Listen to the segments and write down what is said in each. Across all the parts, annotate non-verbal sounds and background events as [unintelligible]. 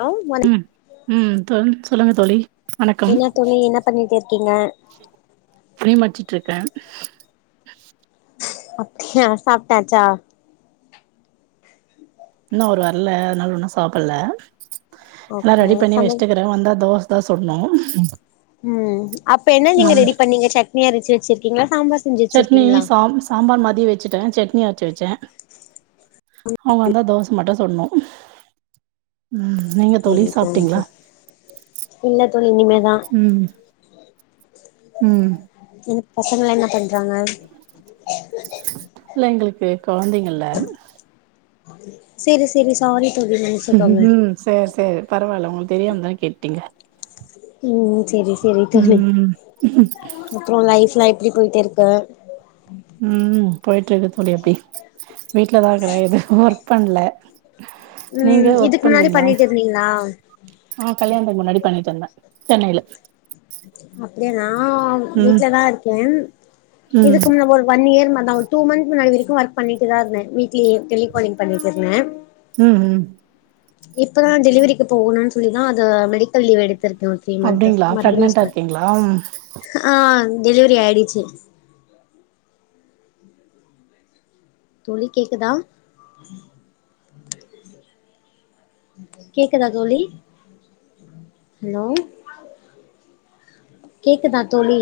hello Mani உம் உம் [unintelligible] சொல்லுங்க தோழி வணக்கம் என்ன தோழி என்ன பண்ணிட்ருக்கீங்க உம்.. அப்டியா சாப்ட்டாச்சா இன்னும் அவரு வரல அதனால ஒன்னும் சாப்பிடல எல்லாம் ஓகே ரெடி பண்ணி சம வச்சிட்டுக்கறேன் வந்தா தோஸ் தோஸ் சுட்ணும் உம் அப்ப என்ன நீங்க ரெடி பண்ணீங்க சட்னியா அரைச்சு வச்சிருக்கீங்களா சாம்பார் செஞ்சு சட்னி வச்சிருக்கீங்ளா நீ வச்சு வச்சேன் அவங்க வந்தா தோச மட்டும் சூடனும் உம் நீங்க தோளி சரி தோழி சாப்ட்டீங்ளா சரி இல்ல தோழி இனிமே தான் உம் எனக்கு பசங்க என்ன பண்றாங்க லங்க்கு என் கொழந்தைங்கலா செரி செரி சாரி தோழி மன்னிச்சுக்கோங்க சேர் சேரி பரவாயில்ல உங்களுக்கு தெரியாம தான கேட்டீங்க ம் ம் சரி சரி தோழி ம் அப்புறம் லைப் லை [unintelligible] உம் போயிட்டு இருக்கு தோழி எப்டி வீட்லதான் இருக்கறேன் எது ஒர்க் பண்ல ம் நீங்க ஒர்க் இதுக்கு முன்னாடி பண்றீங்ளா பண்ணிட்டு இருந்தீங்களா ஆஹ் கல்யாணத்துக்கு முன்னாடி பண்ணிட்ருந்தேன் சென்னை ல அப்படியானா ஆ வீட்ல தான் இருக்கேன் ம் இதுக்கு நம்ம ஒரு ஒன் இயர் நான் ஒரு டூ மந்த் முன்னாடி வரைக்கும் ஒர்க் பண்ணிட்டே தான் இருந்தேன் வீட்லயே டெலிகாலிங் பண்ணிட்டு இருந்தேன் உம் இப்பதான் டெலிவரிக்கு போகணும்னு சொல்லிதான் அத மெடிக்கல் லீவ் எடுத்து [unintelligible] த்ரீ மன்து அப்டிங்களா மறுபடியும் பிரெக்னன்டா ஸ்கேன் இருக்கீங்களா ஆன் டெலிவரி ஆயிடுச்சி தோழி கேக்குதா கேக்குதா தோழி ஹலோ கேக்குதா தோலி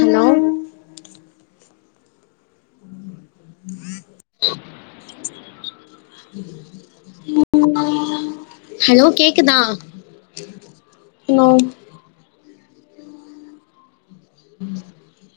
ஹலோ [unintelligible] ஹலோ கேக்குதா ஹலோ உம்